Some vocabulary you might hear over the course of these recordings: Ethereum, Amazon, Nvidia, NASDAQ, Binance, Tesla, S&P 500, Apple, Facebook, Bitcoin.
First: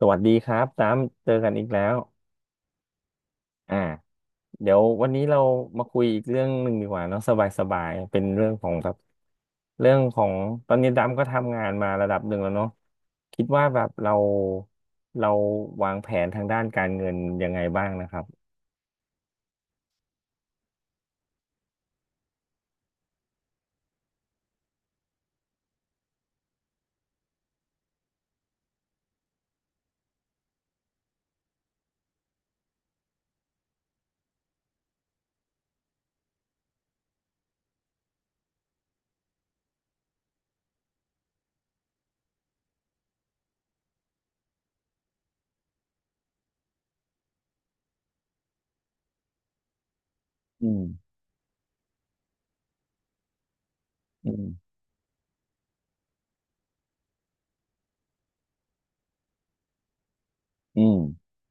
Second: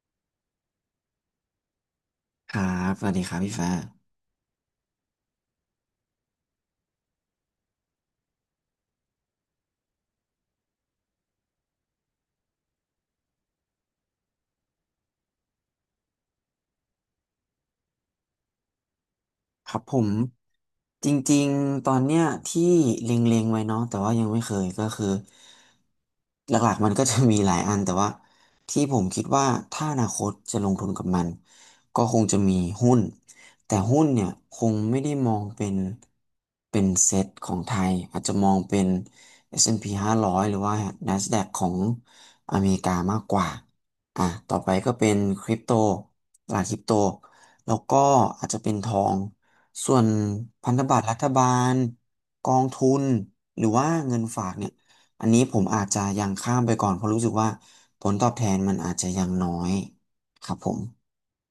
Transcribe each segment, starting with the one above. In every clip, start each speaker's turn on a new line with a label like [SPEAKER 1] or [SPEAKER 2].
[SPEAKER 1] สวัสดีครับตามเจอกันอีกแล้ว
[SPEAKER 2] ครับสวัสดีครับพี่ฟ้า
[SPEAKER 1] อ่าเดี๋ยววันนี้เรามาคุยอีกเรื่องหนึ่งดีกว่าเนาะสบายๆเป็นเรื่องของแบบเรื่องของตอนนี้ดำก็ทำงานมาระดับหนึ่งแล้วเนาะคิดว่าแบบเราเราวางแผนทางด้านการเงินยังไงบ้างนะครับ
[SPEAKER 2] ครับผม จริงๆ ตอนเนี้ยที่เล็งๆไว้เนาะแต่ว่ายังไม่เคยก็คือหลักๆมันก็จะมีหลายอันแต่ว่าที่ผมคิดว่าถ้าอนาคตจะลงทุนกับมันก็คงจะมีหุ้นแต่หุ้นเนี่ยคงไม่ได้มองเป็นเซตของไทยอาจจะมองเป็น S&P 500หารอยหรือว่า NASDAQ ของอเมริกามากกว่าอ่ะต่อไปก็เป็นคริปโตตลาดคริปโตแล้วก็อาจจะเป็นทอง ส่วน
[SPEAKER 1] อื
[SPEAKER 2] พันธ
[SPEAKER 1] ม
[SPEAKER 2] บัตรรัฐบาลกองทุนหรือว่าเงิน
[SPEAKER 1] อื
[SPEAKER 2] ฝา
[SPEAKER 1] ม
[SPEAKER 2] กเนี่ยอันนี้ผมอาจจะยังข้ามไปก่อนเพราะรู้สึกว่าผลตอบแทนมันอาจจะยังน้อยครับผม
[SPEAKER 1] อืม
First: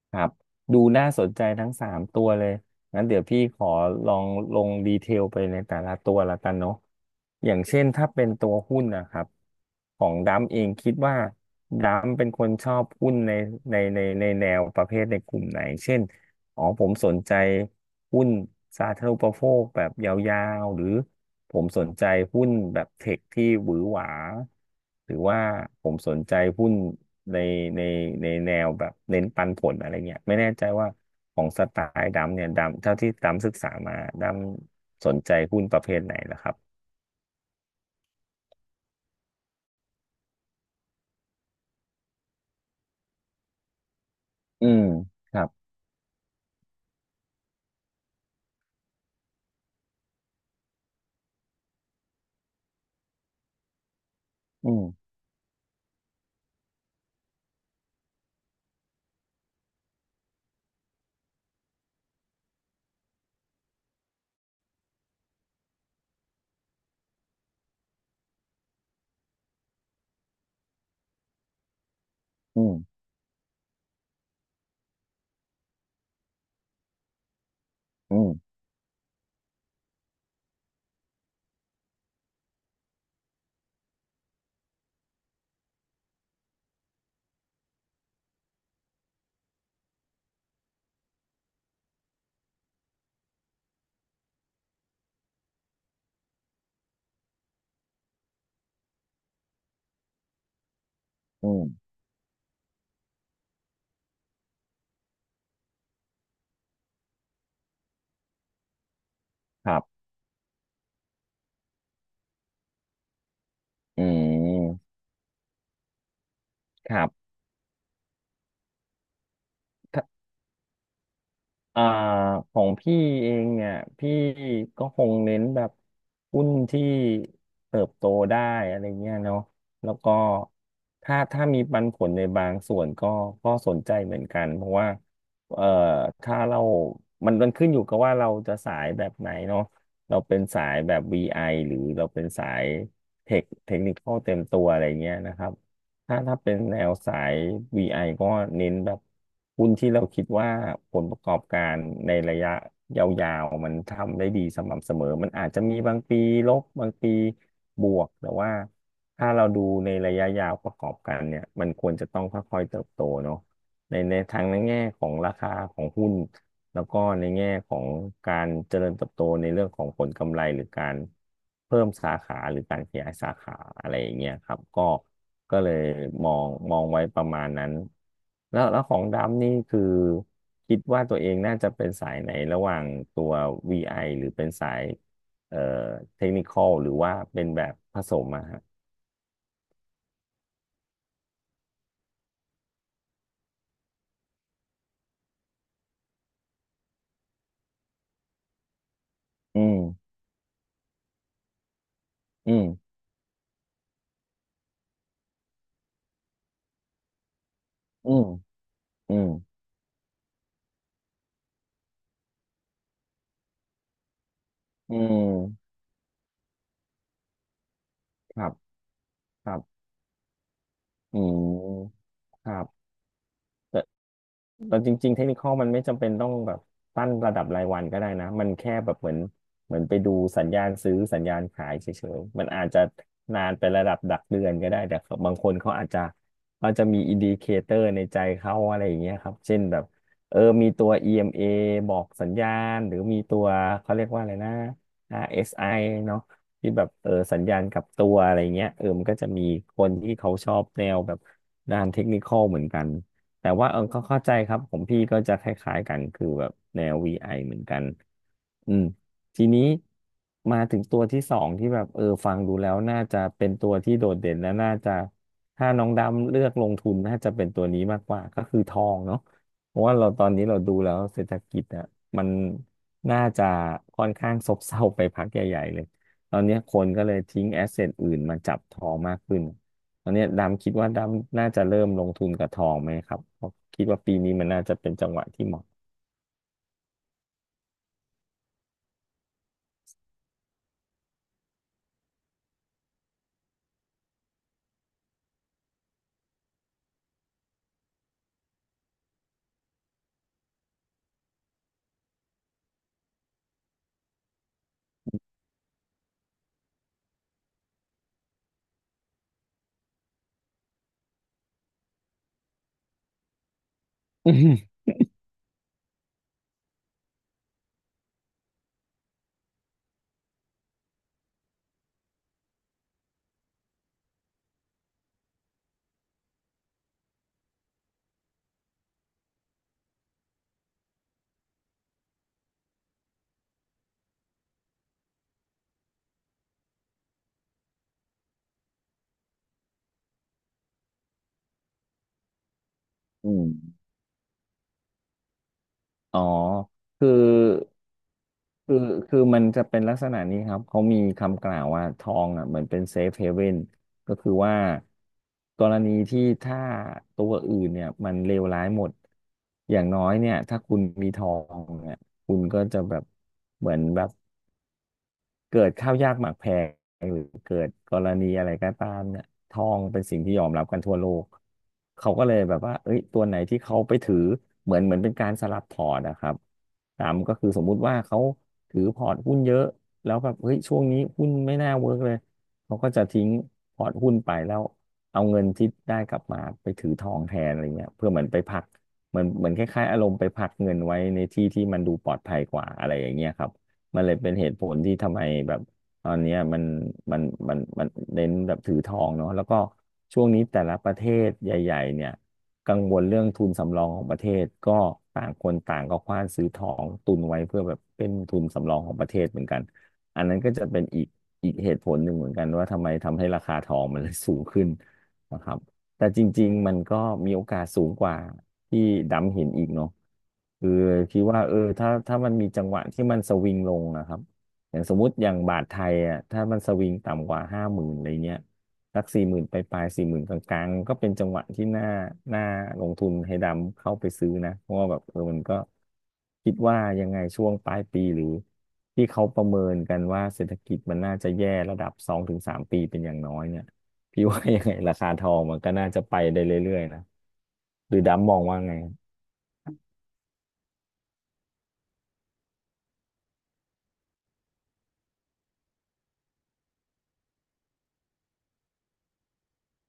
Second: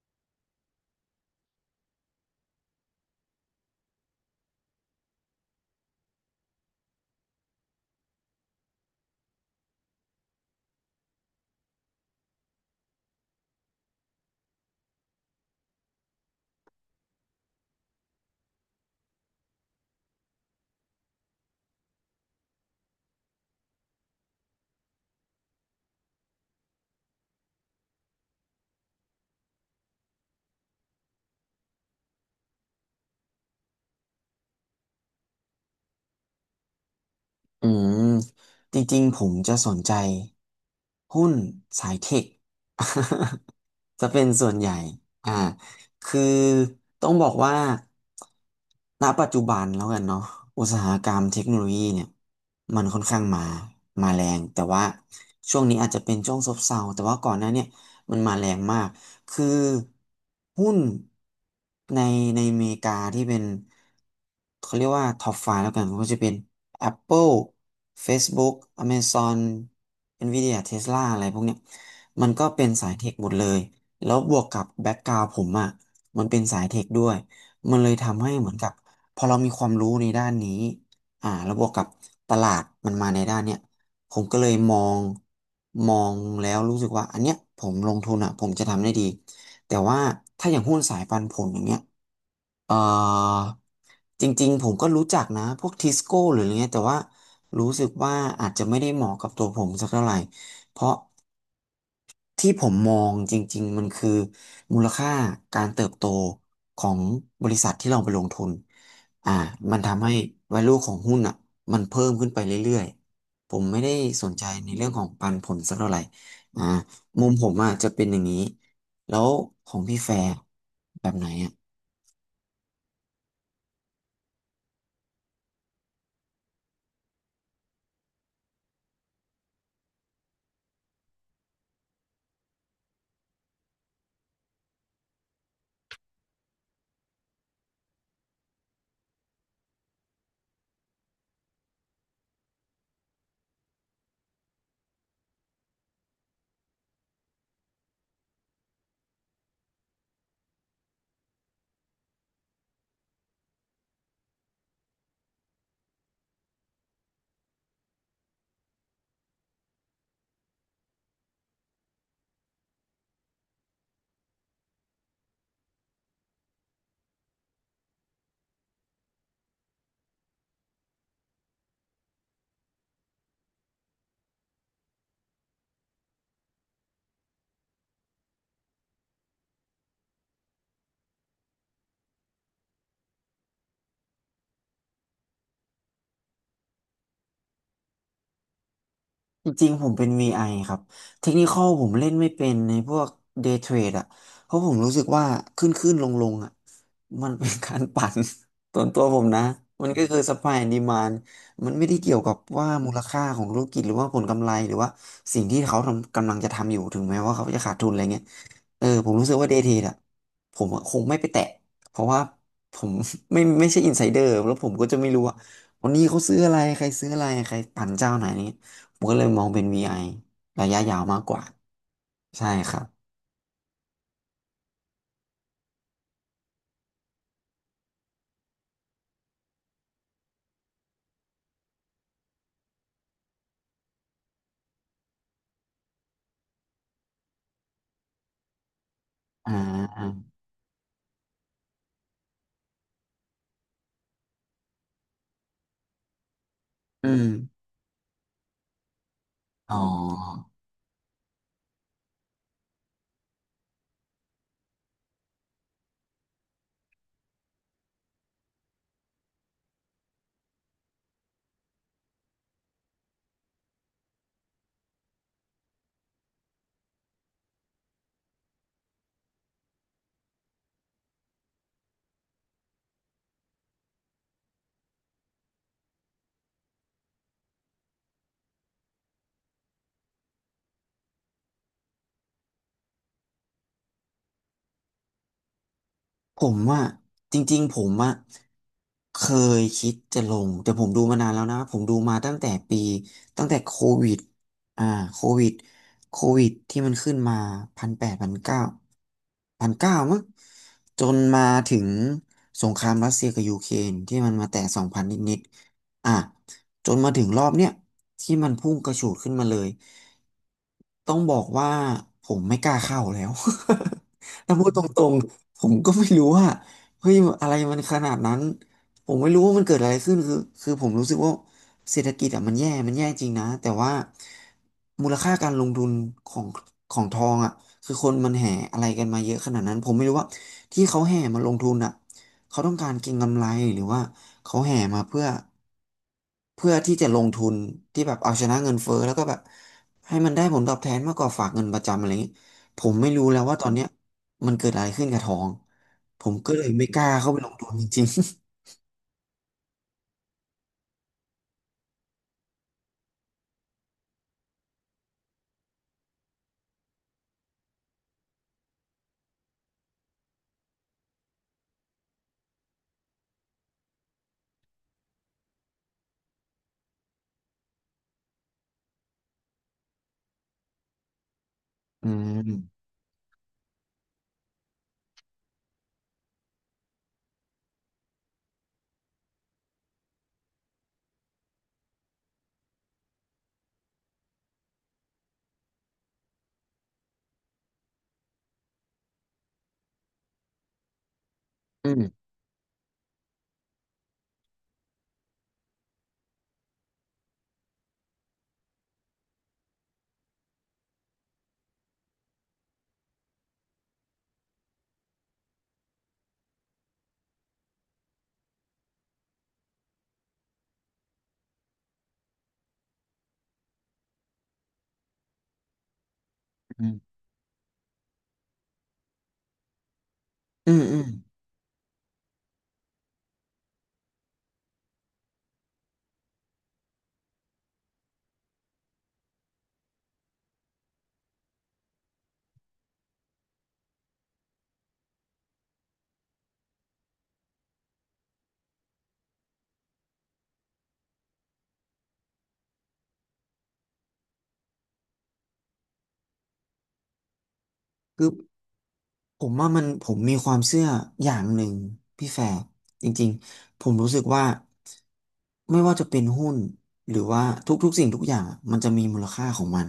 [SPEAKER 1] ครับดูน่าสนใจทั้งสามตัวเลยงั้นเดี๋ยวพี่ขอลองลงดีเทลไปในแต่ละตัวละกันเนาะอย่างเช่นถ้าเป็นตัวหุ้นนะครับของดัมเองคิดว่าดัมเป็นคนชอบหุ้นในในแนวประเภทในกลุ่มไหนเช่นอ๋อผมสนใจหุ้นสาธารณูปโภคแบบยาวๆหรือผมสนใจหุ้นแบบเทคที่หวือหวาหรือว่าผมสนใจหุ้น ในในในแนวแบบเน้นปันผลอะไรเงี้ยไม่แน่ใจว่าของสไตล์ดำเนี่ยดำเท่าที่ดำศึกษามาดำสนใจหุ้นประเภทไหนล่ะครับ
[SPEAKER 2] อืมจริงๆผมจะสนใจหุ้นสายเทค จะเป็นส่วนให
[SPEAKER 1] อื
[SPEAKER 2] ญ่
[SPEAKER 1] ม
[SPEAKER 2] อ่า
[SPEAKER 1] ครับ
[SPEAKER 2] คือต้องบอกว่าณปัจจุบันแล้วกันเนาะอุตสาหกรรมเทคโนโลยีเนี่ยมันค่อนข้างมาแรงแต่
[SPEAKER 1] อื
[SPEAKER 2] ว่า
[SPEAKER 1] ม
[SPEAKER 2] ช่วงนี้อาจจะเป็นช่วงซบเซาแต่ว่าก่อนหน้าเนี่ยมันมาแรงมาก คือหุ้นในในอเมริกาที่เป็นเขาเรียกว่าท็อปไฟว์แล้วกันมันก็จะเป็น Apple Facebook Amazon Nvidia Tesla อะไรพวกเนี้ยมันก็
[SPEAKER 1] อื
[SPEAKER 2] เป็น
[SPEAKER 1] ม
[SPEAKER 2] สายเทคหมดเลยแล้วบวกกับแบ็กกราวด์ผมอ่ะมันเป็นสายเทคด้วยมันเลย
[SPEAKER 1] อื
[SPEAKER 2] ทำให้
[SPEAKER 1] ม
[SPEAKER 2] เหมือนกับพอเรามีความรู้ในด้านนี้อ่าแล้วบวกกับตลาดมันมาในด้านเนี้ย ผมก็เลยมองแล้วรู้สึกว่าอันเนี้ยผมลงทุนอ่ะผมจะทำได้ดี แต่ว่าถ้าอย่างหุ้นสายปันผลอย่างเงี้ยเอ่อจริงๆผมก็รู้จักนะพวกทิสโก้หรืออะไรเงี้ยแต่ว่ารู้สึกว่าอาจจะไม่ได้เหมาะกับตัวผมสักเท่าไหร่เพราะ
[SPEAKER 1] อืม
[SPEAKER 2] ที่ผมมองจริงๆมันคือมูลค่าการเติบโตของบริษัทที่เราไปลงทุนอ่า
[SPEAKER 1] ค
[SPEAKER 2] มั
[SPEAKER 1] รั
[SPEAKER 2] นทำ
[SPEAKER 1] บ
[SPEAKER 2] ให้ value ของหุ้นอ่ะมันเพิ่มขึ้นไปเรื่อยๆผมไม่ได้
[SPEAKER 1] อื
[SPEAKER 2] สนใจในเรื่
[SPEAKER 1] ม
[SPEAKER 2] องของปันผลสักเท่าไหร่อ่า
[SPEAKER 1] ครั
[SPEAKER 2] มุ
[SPEAKER 1] บ
[SPEAKER 2] มผมอ่ะจะเป็นอย่างนี้แล้วของพี่แฟร์แบบไหนอ่ะ
[SPEAKER 1] อ่าของพี่เองเนี่ยพี่ก็คงเน้นแบบหุ้นที่เติบโตได้อะไรเงี้ยเนาะแล้วก็ถ้าถ้ามีปันผลในบางส่วนก็ก็สนใจเหมือนกันเพราะว่าเอ่อถ้าเรามันขึ้นอยู่กับว่าเราจะสายแบบไหนเนาะเราเป็นสายแบบ VI หรือเราเป็นสายเทคนิคอลเต็มตัวอะไรเงี้ยนะครับ ถ้าเป็นแนวสาย VI ก็เน้นแบบหุ้นที่เราคิดว่าผลประกอบการในระยะยาวๆมันทำได้ดีสม่ำเสมอมันอาจจะมีบางปีลบบางปีบวกแต่ว่าถ้าเราดูในระยะยาวประกอบกันเนี่ยมันควรจะต้องค่อยๆเติบโตเนาะในทางในแง่ของราคาของหุ้นแล้วก็ในแง่ของการเจริญเติบโตในเรื่องของผลกำไรหรือการเพิ่มสาขาหรือการขยายสาขาอะไรอย่างเงี้ยครับก็ ก็เลยมองไว้ประมาณนั้นแล้วของดำนี่คือคิดว่าตัวเองน่าจะเป็นสายไหนระหว่างตัว VI หรือเป็นสายเอ่อเทคนิคอลหรือว่าเป็นแบบผสมอะฮะ
[SPEAKER 2] จริงๆผมเป็น VI ครับเทคนิคอลผมเล่นไม่เป็นในพวก Day Trade อ่ะเพราะผมรู้สึกว่าขึ้นขึ้นลงลงๆอ่ะมันเป็นการปั่น ส่วนตัวผมนะ
[SPEAKER 1] อืม
[SPEAKER 2] มันก็คือ supply and demand มันไม่ได้เกี่ยวกับ
[SPEAKER 1] อื
[SPEAKER 2] ว่ามู
[SPEAKER 1] ม
[SPEAKER 2] ลค่าของธุรกิจหรือว่าผลกำไรหรือว่าสิ่งที่เขาทำกำลังจะทำอยู่ถึงแม้ว่าเขาจะขาดทุนอะไร
[SPEAKER 1] อื
[SPEAKER 2] เงี้ย
[SPEAKER 1] ม
[SPEAKER 2] เออผม
[SPEAKER 1] อื
[SPEAKER 2] รู้
[SPEAKER 1] ม
[SPEAKER 2] สึกว่า Day Trade อ่ะผมอะคงไม่ไปแตะเพราะว่าผม ไม่ ไม่ใช่ insider แล้วผมก็
[SPEAKER 1] อื
[SPEAKER 2] จะไม่รู้ว่า
[SPEAKER 1] ม
[SPEAKER 2] วันนี้เขาซื้ออะไรใครซื้ออะไรใครปั่นเจ้าไหน
[SPEAKER 1] ครับ
[SPEAKER 2] ผมก็เลยมอ
[SPEAKER 1] ค
[SPEAKER 2] ง
[SPEAKER 1] รั
[SPEAKER 2] เป็น
[SPEAKER 1] บ
[SPEAKER 2] VI ระยะยาว
[SPEAKER 1] อื
[SPEAKER 2] มากกว่า
[SPEAKER 1] ม
[SPEAKER 2] ใช่
[SPEAKER 1] ครั
[SPEAKER 2] ครับ
[SPEAKER 1] บ เราจริงๆเทคนิคอลมันไม่จำเป็นต้องแบบตั้งระดับรายวันก็ได้นะ มันแค่แบบเหมือนไปดูสัญญาณซื้อสัญญาณขายเฉยๆมันอาจจะนานไประดับดักเดือนก็ได้แต่บางคนเขาอาจจะเขาจะมีอินดิเคเตอร์ในใจเขาอะไรอย่างเงี้ยครับ
[SPEAKER 2] อ่า
[SPEAKER 1] เช่นแบบ
[SPEAKER 2] อา
[SPEAKER 1] เออมีตัว EMA บอกสัญญาณหรือมีตัวเขาเรียกว่าอะไรนะ RSI เอสไอเนาะที่แบบ
[SPEAKER 2] อื
[SPEAKER 1] เออ
[SPEAKER 2] ม
[SPEAKER 1] สัญญาณกลับตัวอะไรเงี้ยเออมันก็จะมี
[SPEAKER 2] อ๋อ
[SPEAKER 1] คนที่เขาชอบแนวแบบด้านเทคนิคอลเหมือนกัน แต่ว่าเออเขาเข้าใจครับของพี่ก็จะคล้ายๆกันคือแบบแนว VI เหมือนกันอืมทีนี้มาถึงตัวที่สองที่แบบเออฟังดูแล้วน่าจะเป็นตัวที่โดดเด่นและน่าจะถ้าน้องดำเลือกลงทุนน่าจะเป็นตัวนี้มากกว่าก็คือทองเนาะเพราะว่าเราตอนนี้เราดูแล้วเศรษฐกิจอะมันน่าจะค่อนข้างซบเซาไปพักใหญ่ๆเลยตอนนี้คนก็เลยทิ้งแอสเซทอื่นมาจับทองมากขึ้น ตอนเนี้ยดำคิดว่าดำน่าจะเริ่มลงทุนกับทองไหมครับเพราะคิดว่าปีนี้มันน่าจะเป็นจังหวะที่เหมาะ
[SPEAKER 2] ผมว่าจริงๆผมอะเคยคิดจะลงแต่ผมดูมานานแล้วนะผมดูมาตั้งแต่ปีตั้งแต่โควิดอ่าโควิดโควิดที่มันขึ้นมา1,800 1,900พันเก้ามั้งจนมาถึงสงครามรัสเซียกับยูเครนที่มันมาแตะ2,000นิดๆอ่ะจนมาถึงรอบเนี้ยที่มันพุ่งกระฉูดขึ้นมาเลยต้องบอกว่าผมไม่กล้าเข้าแล้ว
[SPEAKER 1] อื
[SPEAKER 2] ถ้าพูด
[SPEAKER 1] ม
[SPEAKER 2] ตรง ผมก็ไม่รู้ว่าเฮ้ยอะไรมันขนาดนั้นผมไม่รู้ว่ามันเกิดอะไรขึ้นคือผมรู้สึกว่าเศรษฐกิจอ่ะมันแย่มันแย่จริงนะแต่ว่ามูลค่าการลงทุนของของทองอ่ะคือคนมันแห่อะไรกันมาเยอะขนาดนั้นผมไม่รู้ว่าที่เขาแห่มาลงทุนอ่ะเขาต้องการเก็งกำไรหรือว่าเขาแห่มาเพื่อ เพื่อที่จะลงทุนที่แบบเอาชนะเงินเฟ้อแล้วก็แบบให้มันได้ผลตอบแทนมากกว่าฝากเงินประจำอะไรเงี้ยผมไม่รู้
[SPEAKER 1] อ
[SPEAKER 2] แล้ว
[SPEAKER 1] ม
[SPEAKER 2] ว่าตอนเนี้ยมันเกิดอะไรขึ้นกับทอง
[SPEAKER 1] อ๋อ
[SPEAKER 2] ผมก็เลยไม่กล้า
[SPEAKER 1] คือ
[SPEAKER 2] เข้าไปลงทุนจริง
[SPEAKER 1] คือ คือมันจะเป็นลักษณะนี้ครับเขามีคำกล่าวว่าทองอ่ะเหมือนเป็นเซฟเฮเว่นก็คือว่ากรณีที่ถ้าตัวอื่นเนี่ยมันเลวร้ายหมดอย่างน้อยเนี่ยถ้าคุณมีทองเนี่ยคุณก็จะแบบเหมือนแบบ เกิดข้าวยากหมากแพงหรือเกิดกรณีอะไรก็ตามเนี่ยทองเป็นสิ่งที่ยอมรับกันทั่วโลก
[SPEAKER 2] ๆ
[SPEAKER 1] เขาก็เลย
[SPEAKER 2] ม
[SPEAKER 1] แบบว่าเอ้ยตัวไหนที่เขาไปถือเหมือนเป็นการสลับพอร์ตนะครับตามก็คือสมมุติว่าเขาถือพอร์ตหุ้นเยอะแล้วแบบเฮ้ยช่วงนี้หุ้นไม่น่าเวิร์กเลยเขาก็จะทิ้งพอร์ตหุ้นไปแล้วเอาเงินที่ได้กลับมาไปถือทองแทนอะไรเงี้ยเพื่อเหมือนไปพักเหมือนคล้ายๆอารมณ์ไปพักเงินไว้ในที่ที่มัน
[SPEAKER 2] อื
[SPEAKER 1] ดูปลอด
[SPEAKER 2] ม
[SPEAKER 1] ภัยกว่าอะไรอย่างเงี้ยครับ มันเลยเป็นเหตุผลที่ทำไมแบบตอนเนี้ยมันมันเน้นแบบถือทองเนาะแล้วก็ช่วงนี้แต่ละประเทศใหญ่ๆเนี่ยกังวลเรื่องทุนสำรองของประเทศก็ต่างคนต่างก็คว้านซื้อทองตุนไว้เพื่อแบบเป็นทุนสำรองของประเทศเหมือนกันอันนั้นก็จะเป็นอีกเหตุผลหนึ่งเหมือนกันว่าทำไมทำให้ราคาทองมันเลยสูงขึ้นนะครับแต่จริงๆมัน
[SPEAKER 2] อื
[SPEAKER 1] ก็
[SPEAKER 2] ม
[SPEAKER 1] มีโอกาสสูงกว่า ที่ดำเห็นอีกเนาะคื
[SPEAKER 2] อื
[SPEAKER 1] อ
[SPEAKER 2] มอืม
[SPEAKER 1] คิดว่าเออถ้ามันมีจังหวะที่มันสวิงลงนะครับอย่างสมมติอย่างบาทไทยอ่ะถ้ามันสวิงต่ำกว่าห้าหมื่นอะไรเงี้ยสักสี่หมื่นไปปลายสี่หมื่นกลางๆก็เป็นจังหวะที่น่าลงทุนให้ดำเข้าไปซื้อนะเพราะว่าแบบเออมันก็คิดว่ายังไงช่วงปลายปีหรือที่เขาประเมินกันว่าเศรษฐกิจมันน่าจะแย่ระดับสองถึงสามปีเป็นอย่างน้อยเนี่ยพี่ว่ายังไงราคาทองมันก็น่าจะไปได้เรื่อยๆนะ หรือ
[SPEAKER 2] คือ
[SPEAKER 1] ดำมองว่าไง
[SPEAKER 2] ผมว่ามันผมมีความเชื่ออย่างหนึ่งพี่แฟร์จริงๆผมรู้สึกว่าไม่ว่าจะเป็นหุ้นหรือว่าทุกๆสิ่งทุกอย่างมันจะมีมูลค่าของมัน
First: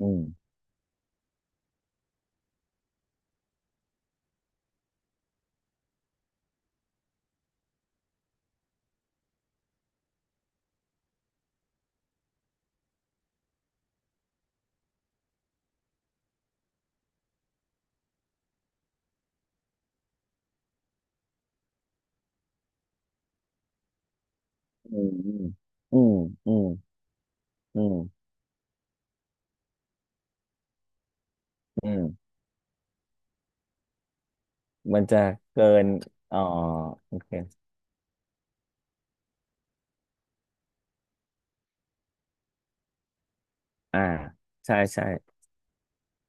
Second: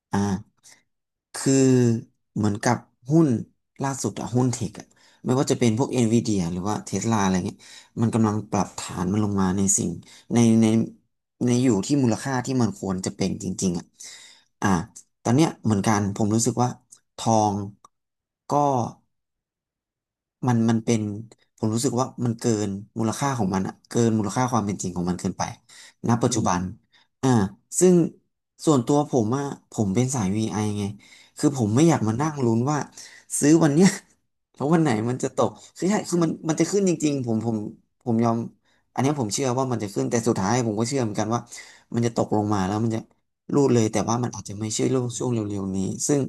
[SPEAKER 1] อื
[SPEAKER 2] อ่
[SPEAKER 1] ม
[SPEAKER 2] าคือเหมือนกับหุ้นล่าสุดอะหุ้นเทคอะไม่ว่าจะเป็นพวกเอ็นวีดีหรือว่าเทสลาอะไรเงี้ยมันกำลังปรับฐานมันลงมาในสิ่งในในอยู่ที่มูลค่าที่มันควรจะเป็นจริงๆอะอ่าตอนเนี้ยเหมือนกันผมรู้สึกว่าทองก็ มันเป็นผมรู้สึกว่ามันเกินมูลค่าของมันอะเกินมูลค่าความเป็นจริง
[SPEAKER 1] อื
[SPEAKER 2] ของ
[SPEAKER 1] ม
[SPEAKER 2] มันเกิ
[SPEAKER 1] อื
[SPEAKER 2] นไป
[SPEAKER 1] มอื
[SPEAKER 2] ณ
[SPEAKER 1] ม
[SPEAKER 2] ปัจจุ
[SPEAKER 1] อื
[SPEAKER 2] บันอ่า
[SPEAKER 1] ม
[SPEAKER 2] ซึ่งส่วนตัวผมอะผมเป็นสาย VI ไอไงคือผมไม่อ
[SPEAKER 1] อื
[SPEAKER 2] ยาก
[SPEAKER 1] ม
[SPEAKER 2] มานั่งลุ้นว่าซื้อวันเนี้ย แล้ววันไหน
[SPEAKER 1] มัน
[SPEAKER 2] มัน
[SPEAKER 1] จะ
[SPEAKER 2] จะตก
[SPEAKER 1] เกิ
[SPEAKER 2] คือ
[SPEAKER 1] น
[SPEAKER 2] ใช่คือมัน
[SPEAKER 1] อ๋อ
[SPEAKER 2] มันจะขึ้นจริ
[SPEAKER 1] โอ
[SPEAKER 2] งๆผ
[SPEAKER 1] เค
[SPEAKER 2] มผมผมยอมอันเนี้ยผมเชื่อว่ามันจะขึ้นแต่สุดท้ายผมก็เชื่อเหมือนกันว่ามันจะตกลงมาแล้วมันจะรูดเลยแต่
[SPEAKER 1] อ่า
[SPEAKER 2] ว่ามันอาจจะไม่
[SPEAKER 1] ใช่
[SPEAKER 2] ใช่
[SPEAKER 1] ใช่
[SPEAKER 2] ช่วงเร็วๆนี้ซึ่ง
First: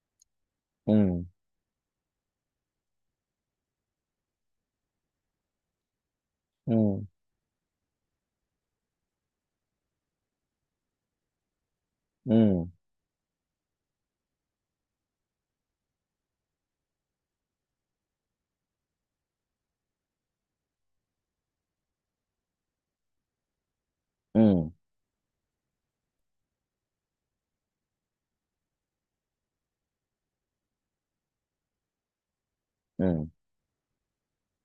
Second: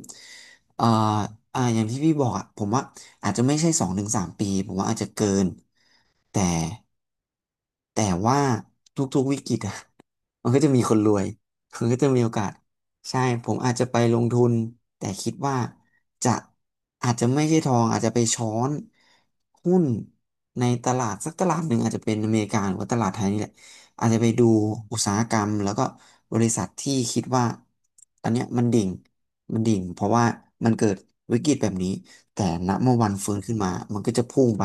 [SPEAKER 2] เอ่อ
[SPEAKER 1] อืม
[SPEAKER 2] อ่าอย่างที่พี่บอกอ่ะผมว่าอาจจะไม่ใช่สองถึงสามปีผมว่าอาจจะเกิน แต่
[SPEAKER 1] อืม
[SPEAKER 2] แต่ว่าทุกๆวิกฤตอะ มันก็จะมีคนรวยมันก็จะมีโอ
[SPEAKER 1] อื
[SPEAKER 2] กาส
[SPEAKER 1] ม
[SPEAKER 2] ใช่ผมอาจจะไปลงทุนแต่คิดว่าจะอาจจะไม่ใช่ทองอาจจะไปช้อนหุ้นในตลาดสักตลาดหนึ่งอาจจะเป็นอเมริกาหรือว่าตลาดไทยนี่แหละอาจจะไป
[SPEAKER 1] อื
[SPEAKER 2] ดู
[SPEAKER 1] ม
[SPEAKER 2] อุตสาหกรรมแล้วก็บริษัทที่คิดว่าตอนเนี้ยมันดิ่งมันดิ่งเพราะว่ามันเกิดวิกฤตแบบนี้แต่ณเมื่อ
[SPEAKER 1] อื
[SPEAKER 2] วันฟื้น
[SPEAKER 1] ม
[SPEAKER 2] ขึ้นมามันก็จะพุ่งไป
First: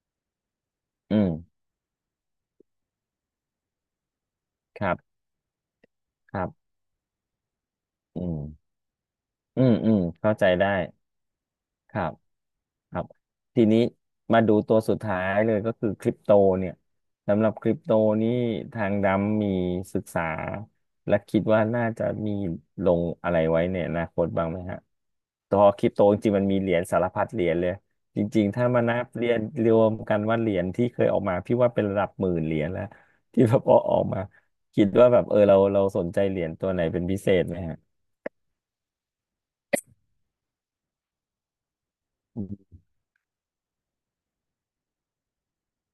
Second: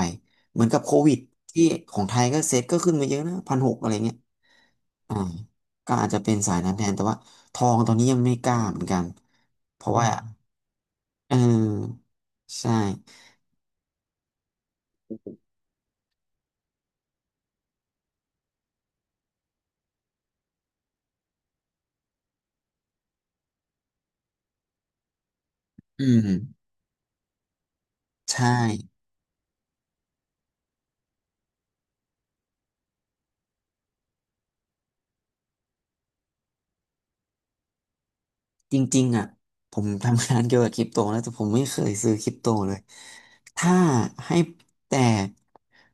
[SPEAKER 2] เหมือนกับโควิ
[SPEAKER 1] อื
[SPEAKER 2] ด
[SPEAKER 1] ม
[SPEAKER 2] ที่ของไทยก็เซ็ตก็ขึ้นมาเยอะนะพันหกอะไรเงี้ย
[SPEAKER 1] ครับ
[SPEAKER 2] อ่าก็อาจจะเป็
[SPEAKER 1] ค
[SPEAKER 2] น
[SPEAKER 1] รั
[SPEAKER 2] สายนั้
[SPEAKER 1] บ
[SPEAKER 2] นแทนแต่ว่าทองตอนนี้ยัง
[SPEAKER 1] อื
[SPEAKER 2] ไม่
[SPEAKER 1] ม
[SPEAKER 2] กล้าเหมือนกัน
[SPEAKER 1] อืม
[SPEAKER 2] เพ
[SPEAKER 1] อื
[SPEAKER 2] ราะ
[SPEAKER 1] ม
[SPEAKER 2] ว่า
[SPEAKER 1] เข้าใจได้
[SPEAKER 2] เ
[SPEAKER 1] ค
[SPEAKER 2] ออ
[SPEAKER 1] รับ
[SPEAKER 2] ใช่
[SPEAKER 1] ครับทีนี้มาดูตัวสุดท้ายเลยก็คือคริปโตเนี่ยสำหรับคริปโตนี่ทางดำมีศึกษาและคิดว่าน่าจะมีลงอะไรไว้ในอนาคตบ้างไหมฮะตัวคริปโต
[SPEAKER 2] อื
[SPEAKER 1] จริงๆมันมีเห
[SPEAKER 2] ม
[SPEAKER 1] รียญสารพัดเหรียญเลยจริ
[SPEAKER 2] ใช่
[SPEAKER 1] งๆถ้ามานับเหรียญรวมกันว่าเหรียญที่เคยออกมาพี่ว่าเป็นระดับหมื่นเหรียญแล้วที่แบบอออกมาคิดว่าแบบเออเราสนใจเหรียญตัวไหนเป็นพิเศษไหมฮะ
[SPEAKER 2] จริงๆอ่ะผมทำงานเกี่ยวกับคริปโตนะแต่ผมไม่เคยซื้อคริป
[SPEAKER 1] อื
[SPEAKER 2] โตเล
[SPEAKER 1] ม
[SPEAKER 2] ยถ้าให้แต่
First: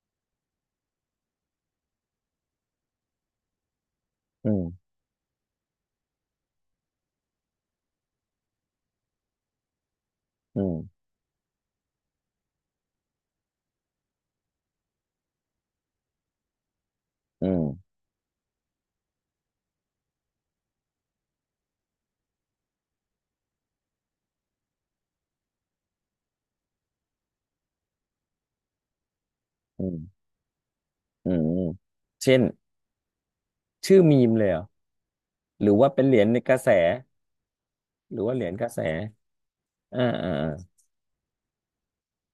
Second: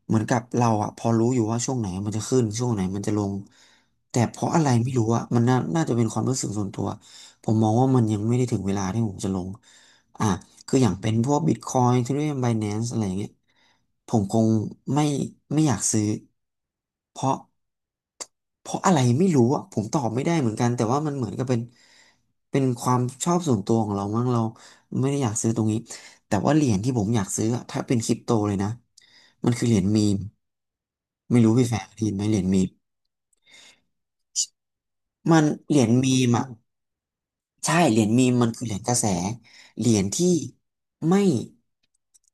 [SPEAKER 2] เหมือนกับเราอ่ะพอรู้อยู่ว่าช่วงไหนมันจะขึ้นช่วงไหนมันจะลงแต่เพ
[SPEAKER 1] อื
[SPEAKER 2] ราะอะไร
[SPEAKER 1] ม
[SPEAKER 2] ไม่รู้อ่ะมันน่าจะเป็นความรู้สึกส่วนตัวผมมองว่ามันยังไม่ได้ถึงเวลาที่ผมจะลง อ่า
[SPEAKER 1] อื
[SPEAKER 2] คืออย่าง
[SPEAKER 1] ม
[SPEAKER 2] เป็นพวก Bitcoin Ethereum Binance อะไรอย่างเงี้ยผมคงไม่ไม่อยากซื้อเพราะ
[SPEAKER 1] อืม
[SPEAKER 2] เพราะอะไรไม่รู้อ่ะผมตอบไม่ได้เหมือนกันแต่ว่ามันเหมือนกับเป็นความชอบส่วนตัวของเรามั้งเราไม่ได้อยากซื้อตรงนี้แต่ว่าเหรียญที่ผมอยากซื้ออะถ้าเป็นคริปโตเลยนะมันคือเหรียญ
[SPEAKER 1] อื
[SPEAKER 2] มีม
[SPEAKER 1] มอื
[SPEAKER 2] ไม่
[SPEAKER 1] ม
[SPEAKER 2] รู้พี่แฟร์ได้ยินไหม
[SPEAKER 1] เช่
[SPEAKER 2] เหรีย
[SPEAKER 1] น
[SPEAKER 2] ญมีม
[SPEAKER 1] ชื่อมีมเลยเหรอ
[SPEAKER 2] มัน
[SPEAKER 1] หรือ
[SPEAKER 2] เหรีย
[SPEAKER 1] ว่า
[SPEAKER 2] ญ
[SPEAKER 1] เป็นเห
[SPEAKER 2] มี
[SPEAKER 1] รียญ
[SPEAKER 2] ม
[SPEAKER 1] ใน
[SPEAKER 2] อ่ะ
[SPEAKER 1] กระแส
[SPEAKER 2] ใช่เหรียญ
[SPEAKER 1] หรือ
[SPEAKER 2] มีม
[SPEAKER 1] ว่าเหรี
[SPEAKER 2] มัน
[SPEAKER 1] ยญ
[SPEAKER 2] คื
[SPEAKER 1] ก
[SPEAKER 2] อเห
[SPEAKER 1] ระ
[SPEAKER 2] รีย
[SPEAKER 1] แส
[SPEAKER 2] ญกระแสเหรี
[SPEAKER 1] อ่า
[SPEAKER 2] ยญที่
[SPEAKER 1] อ่าอา
[SPEAKER 2] ไม่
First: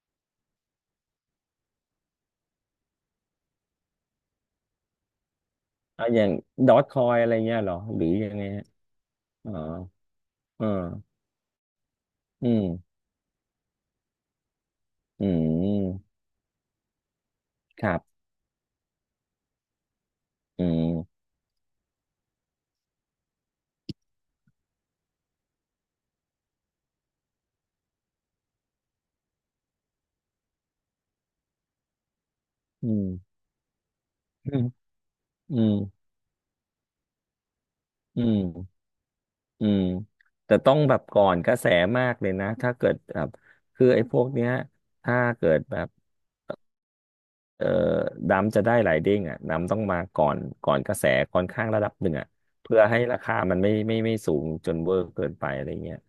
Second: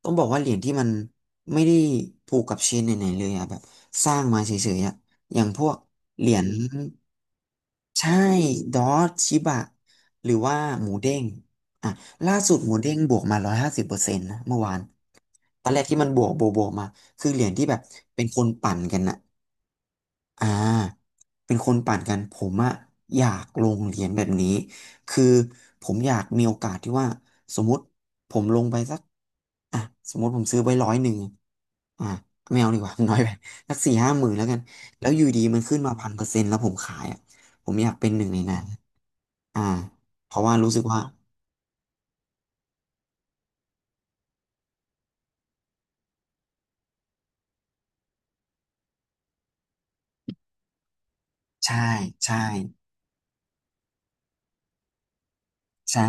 [SPEAKER 2] ต้องบอกว่าเหรียญที่มันไม่ได้ผูกกับเชนไหนๆเลยอะแบบสร้างมาเฉยๆอะอย่างพวก
[SPEAKER 1] เอ่าอ
[SPEAKER 2] เห
[SPEAKER 1] ย่า
[SPEAKER 2] รี
[SPEAKER 1] ง
[SPEAKER 2] ยญ
[SPEAKER 1] ดอ g คอยอะไรเงี้ยเหรอหรือ
[SPEAKER 2] ใช่
[SPEAKER 1] ยังไงฮะ
[SPEAKER 2] ดอทชิ
[SPEAKER 1] อ๋อ
[SPEAKER 2] บะหรือว่า
[SPEAKER 1] เออ
[SPEAKER 2] หมูเด้งอ่ะล่า
[SPEAKER 1] อื
[SPEAKER 2] สุด
[SPEAKER 1] ม
[SPEAKER 2] หมูเด้งบวกมา150%นะเมื่อวาน
[SPEAKER 1] อื
[SPEAKER 2] ตอนแรกที่มัน
[SPEAKER 1] ม
[SPEAKER 2] บวกบวกมาคือเหรียญที่แบบ
[SPEAKER 1] ครั
[SPEAKER 2] เป็
[SPEAKER 1] บ
[SPEAKER 2] นคนปั่นกันอะ อ่า
[SPEAKER 1] อืม
[SPEAKER 2] เป็นคนปั่นกันผมอะอยากลงเหรียญแบบนี้คือผมอยากมีโอกาสที่ว่าสมมติผมลงไปสักอ่ะสมมติผมซื้อไว้ร้อยหนึ่งอ่ะไม่เอาดีก
[SPEAKER 1] อื
[SPEAKER 2] ว่า
[SPEAKER 1] ม
[SPEAKER 2] น้อยไปสักสี่ห้าหมื่นแล้ว
[SPEAKER 1] อื
[SPEAKER 2] กัน
[SPEAKER 1] ม
[SPEAKER 2] แล้วอยู่ดี
[SPEAKER 1] อื
[SPEAKER 2] มัน
[SPEAKER 1] ม
[SPEAKER 2] ขึ้นมา1000%แล้วผมขายอ่ะผมอยากเป็นห
[SPEAKER 1] อื
[SPEAKER 2] นึ่งในนั้น
[SPEAKER 1] ม
[SPEAKER 2] อ่า
[SPEAKER 1] อืม
[SPEAKER 2] เพราะ
[SPEAKER 1] แต่
[SPEAKER 2] ว่ารู้
[SPEAKER 1] ต้อง
[SPEAKER 2] สึก
[SPEAKER 1] แบ
[SPEAKER 2] ว่า
[SPEAKER 1] บก่อนกระแสมากเลยนะถ้าเกิดแบบคือไอ้พวกเนี้ยถ้าเกิดแบบเอ่อดำจะได้หลายเด้งอ่ะดำต้องมาก่อนก่อนกระแสค่อนข้างระ
[SPEAKER 2] ใช่
[SPEAKER 1] ดับหนึ่งอ่ะ
[SPEAKER 2] ใช่
[SPEAKER 1] เพื่อให้ราคามันไม่สูงจนเวอร์เกินไปอะไรเงี้ย
[SPEAKER 2] ใช่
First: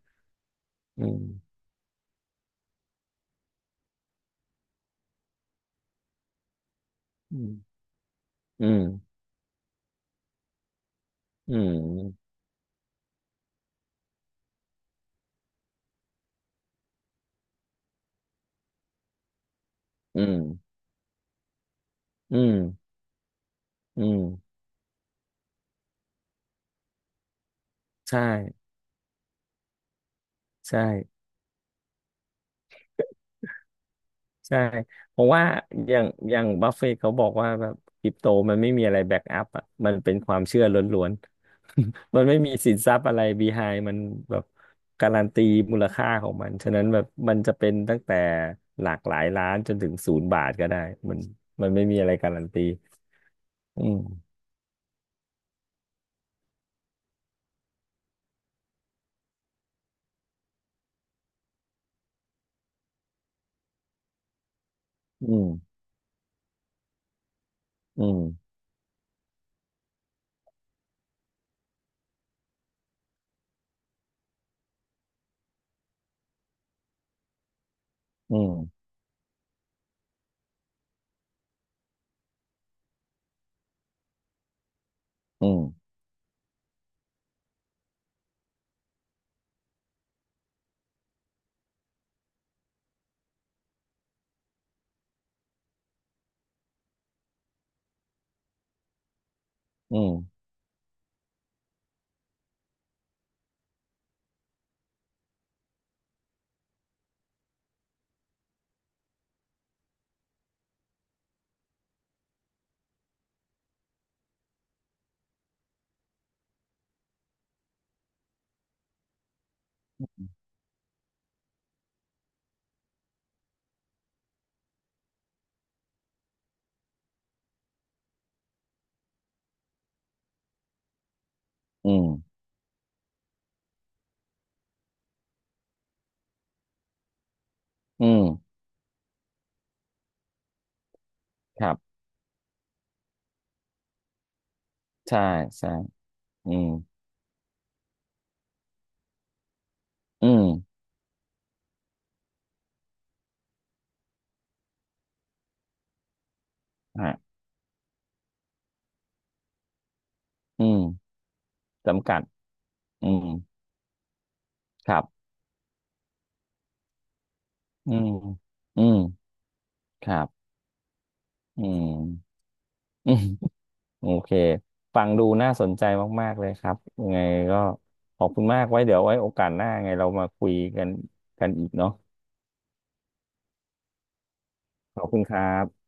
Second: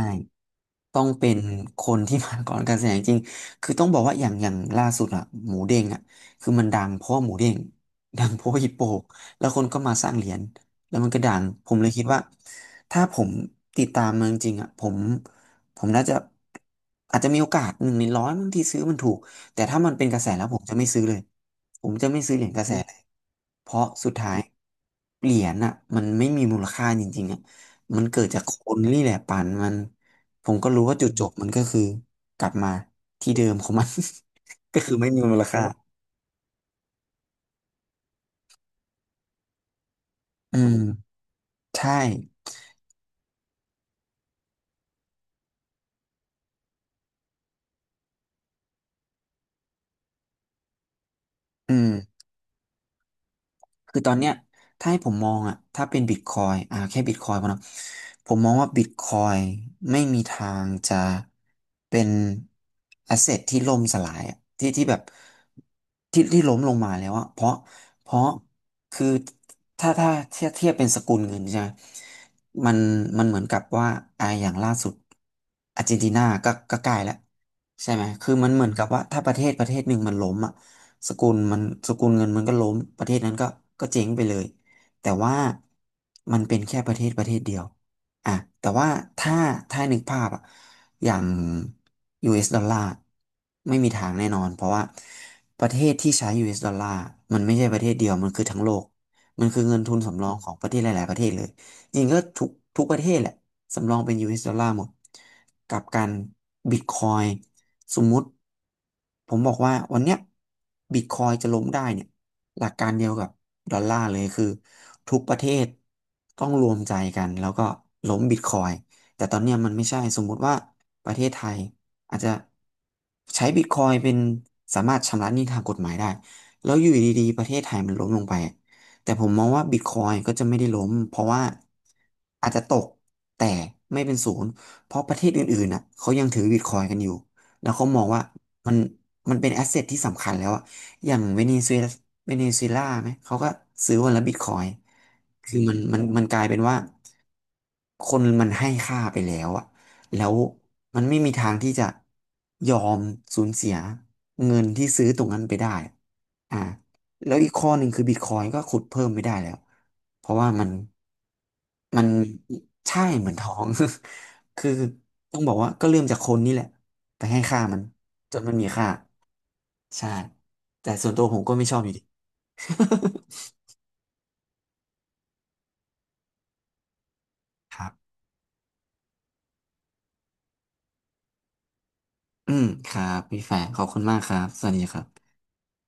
[SPEAKER 2] ต้
[SPEAKER 1] อื
[SPEAKER 2] องเป็น
[SPEAKER 1] ม
[SPEAKER 2] คนที่มาก่อนการแสดงจริง คือต้องบอกว่าอย่างล่าสุดอะหมูเด้งอะคือมันดังเพราะว่าหมู
[SPEAKER 1] อื
[SPEAKER 2] เด้ง
[SPEAKER 1] ม
[SPEAKER 2] ดังเพราะว่า
[SPEAKER 1] อื
[SPEAKER 2] ฮิปโป
[SPEAKER 1] ม
[SPEAKER 2] แล้วคนก็มาสร้างเหรียญแล้วมันก็ดังผมเลยคิดว่าถ้าผมติดตามมันจริงๆอะผมน่าจะอาจจะมีโอกาสหนึ่งในร้อยบางที่ซื้อมันถูกแต่ถ้ามันเป็นก
[SPEAKER 1] อื
[SPEAKER 2] ระแส
[SPEAKER 1] ม
[SPEAKER 2] แล้วผมจะไม่ซื้อเลยผมจะไม่ซื้อ
[SPEAKER 1] อื
[SPEAKER 2] เหรียญ
[SPEAKER 1] ม
[SPEAKER 2] กระแสเลยเพราะ
[SPEAKER 1] อื
[SPEAKER 2] สุด
[SPEAKER 1] มอืม
[SPEAKER 2] ท้ายเหรียญอะมันไม่มีมูลค่าจริงๆอะมันเกิ
[SPEAKER 1] ใช่
[SPEAKER 2] ดจากคนนี่แหละปั่นมัน ผมก็
[SPEAKER 1] ใช่
[SPEAKER 2] รู้ว่าจุดจบมันก็คือกลับมาที่เดิมของมัน
[SPEAKER 1] ใช่
[SPEAKER 2] ก็คือไม่
[SPEAKER 1] เพ
[SPEAKER 2] มี
[SPEAKER 1] ราะ
[SPEAKER 2] มู
[SPEAKER 1] ว่า
[SPEAKER 2] ลค่า
[SPEAKER 1] อย่างอย่างบัฟเฟตเขาบอกว่าแบบคริปโตมันไม่มีอะไรแบ็กอัพอ่ะมันเป็นความ
[SPEAKER 2] อื
[SPEAKER 1] เชื่อ
[SPEAKER 2] ม
[SPEAKER 1] ล้วนๆ
[SPEAKER 2] ใช่
[SPEAKER 1] มันไม่มีสินทรัพย์อะไรบีไฮมันแบบการันตีมูลค่าของมันฉะนั้นแบบมันจะเป็นตั้งแต่หลากหลายล้านจนถึงศูนย์บาทก็ได้มันมัน
[SPEAKER 2] อื
[SPEAKER 1] ไม่
[SPEAKER 2] ม
[SPEAKER 1] มีอะไรการันตีอื
[SPEAKER 2] คื
[SPEAKER 1] ม
[SPEAKER 2] อตอนเนี้ยถ้าให้ผมมองอ่ะถ้าเป็นบิตคอยอ่าแค่บิตคอยพอเนอะผมมองว่าบิตคอยไม่มีทางจะเป็นแอสเซทที่ล่มสลายอะที่แบบ
[SPEAKER 1] อืม
[SPEAKER 2] ที่ล้มลงมาแล้วอะเพราะ
[SPEAKER 1] อื
[SPEAKER 2] เพราะ
[SPEAKER 1] ม
[SPEAKER 2] คือถ้าเทียบเป็นสกุลเงินใช่ไหมมันมันเหมือนกับว่าอ่าอย่างล่าสุดอาร์เจนตินาก็ใกล้แล้วใช่ไหมคือ
[SPEAKER 1] อื
[SPEAKER 2] มัน
[SPEAKER 1] ม
[SPEAKER 2] เหมือนกับว่าถ้าประเทศหนึ่งมันล้มอ่ะ สกุลมันสกุลเงินมันก็ล้มประเทศนั้นก็ก็เจ๊งไปเลยแต่ว่า
[SPEAKER 1] อืม
[SPEAKER 2] มันเป็นแค่ประเทศเดียวอ่ะแต่ว่าถ้าถ้านึกภาพอ่ะอย่าง US ดอลลาร์ไม่มีทางแน่นอนเพราะว่าประเทศที่ใช้ US ดอลลาร์มันไม่ใช่ประเทศเดียวมันคือทั้งโลกมันคือเงินทุ
[SPEAKER 1] อื
[SPEAKER 2] นสำรอง
[SPEAKER 1] ม
[SPEAKER 2] ของประเทศหลายๆประเทศเลยจริงก็ทุกประเทศแหละสำรองเป็น US ดอลลาร์หมดกับการบิตคอย สมมุติผมบอกว่าวันเนี้ยบิตคอยจะล้มได้เนี่ยหลักการเดียวกับดอลลาร์เลยคือทุกประเทศต้องรวมใจกันแล้วก็ล้มบิตคอยแต่ตอนเนี้ยมันไม่ใช่สมมุติว่าประเทศไทยอาจจะใช้บิตคอยเป็นสามารถชำระหนี้ทางกฎหมายได้แล้วอยู่ดีๆประเทศไทยมันล้มลงไปแต่ผมมองว่าบิตคอยก็จะไม่ได้ล้มเพราะว่า
[SPEAKER 1] อืม
[SPEAKER 2] อาจจะตกแต่ไม่เป็นศูนย์เพราะประเทศอื่นๆน่ะเขายังถือบิตคอยกันอยู่ แล้วเขามอ
[SPEAKER 1] อื
[SPEAKER 2] งว่า
[SPEAKER 1] ม
[SPEAKER 2] มันมันเป็นแอสเซทที่สำคัญแล้วอะอย่างเวเน
[SPEAKER 1] ค
[SPEAKER 2] ซุ
[SPEAKER 1] รั
[SPEAKER 2] เอลา
[SPEAKER 1] บ
[SPEAKER 2] เวเนซุเอลาไหมเขาก็ซื้อวันละบิตคอยน์
[SPEAKER 1] ใช่
[SPEAKER 2] คือ
[SPEAKER 1] ใช่
[SPEAKER 2] มันมันกลาย
[SPEAKER 1] อื
[SPEAKER 2] เป็น
[SPEAKER 1] ม
[SPEAKER 2] ว่า คนมันให้ค่าไปแล้วอะแล้
[SPEAKER 1] อื
[SPEAKER 2] ว
[SPEAKER 1] ม
[SPEAKER 2] มันไม่มีทางที่จะยอมสูญเสียเงินที่ซื้อตรงนั้นไปได้อ่า
[SPEAKER 1] ฮะ
[SPEAKER 2] แล้วอีกข้อหนึ่งคือบิตคอยก็ขุดเพิ่มไม่ได้แล้ว เพราะว่ามั
[SPEAKER 1] อื
[SPEAKER 2] น
[SPEAKER 1] ม
[SPEAKER 2] มัน
[SPEAKER 1] จำกัด
[SPEAKER 2] ใช่
[SPEAKER 1] อื
[SPEAKER 2] เห
[SPEAKER 1] ม
[SPEAKER 2] มือนทอง คือ
[SPEAKER 1] ครับ
[SPEAKER 2] ต้องบอกว่าก็เริ่มจากคนนี่แหละไปให้ค่ามัน
[SPEAKER 1] อืม
[SPEAKER 2] จนมันมี
[SPEAKER 1] อื
[SPEAKER 2] ค่า
[SPEAKER 1] ม
[SPEAKER 2] ใช่
[SPEAKER 1] ครับ
[SPEAKER 2] แต่ส่วนตัวผมก็
[SPEAKER 1] อื
[SPEAKER 2] ไม่ชอบ
[SPEAKER 1] ม
[SPEAKER 2] อยู่ดี
[SPEAKER 1] อืม โอเคฟังดูน่าสนใจมากๆเลยครับยังไงก็
[SPEAKER 2] ครับ
[SPEAKER 1] ขอบคุณมากไว้เดี๋ยวไว้โอกาสหน้าไงเรามาคุยกันกันอีกเนาะ
[SPEAKER 2] อืมครับพี่แฟร์ขอบคุณมากครับ สวัสดีค
[SPEAKER 1] ข
[SPEAKER 2] รั
[SPEAKER 1] อบคุณ
[SPEAKER 2] บ
[SPEAKER 1] ครับ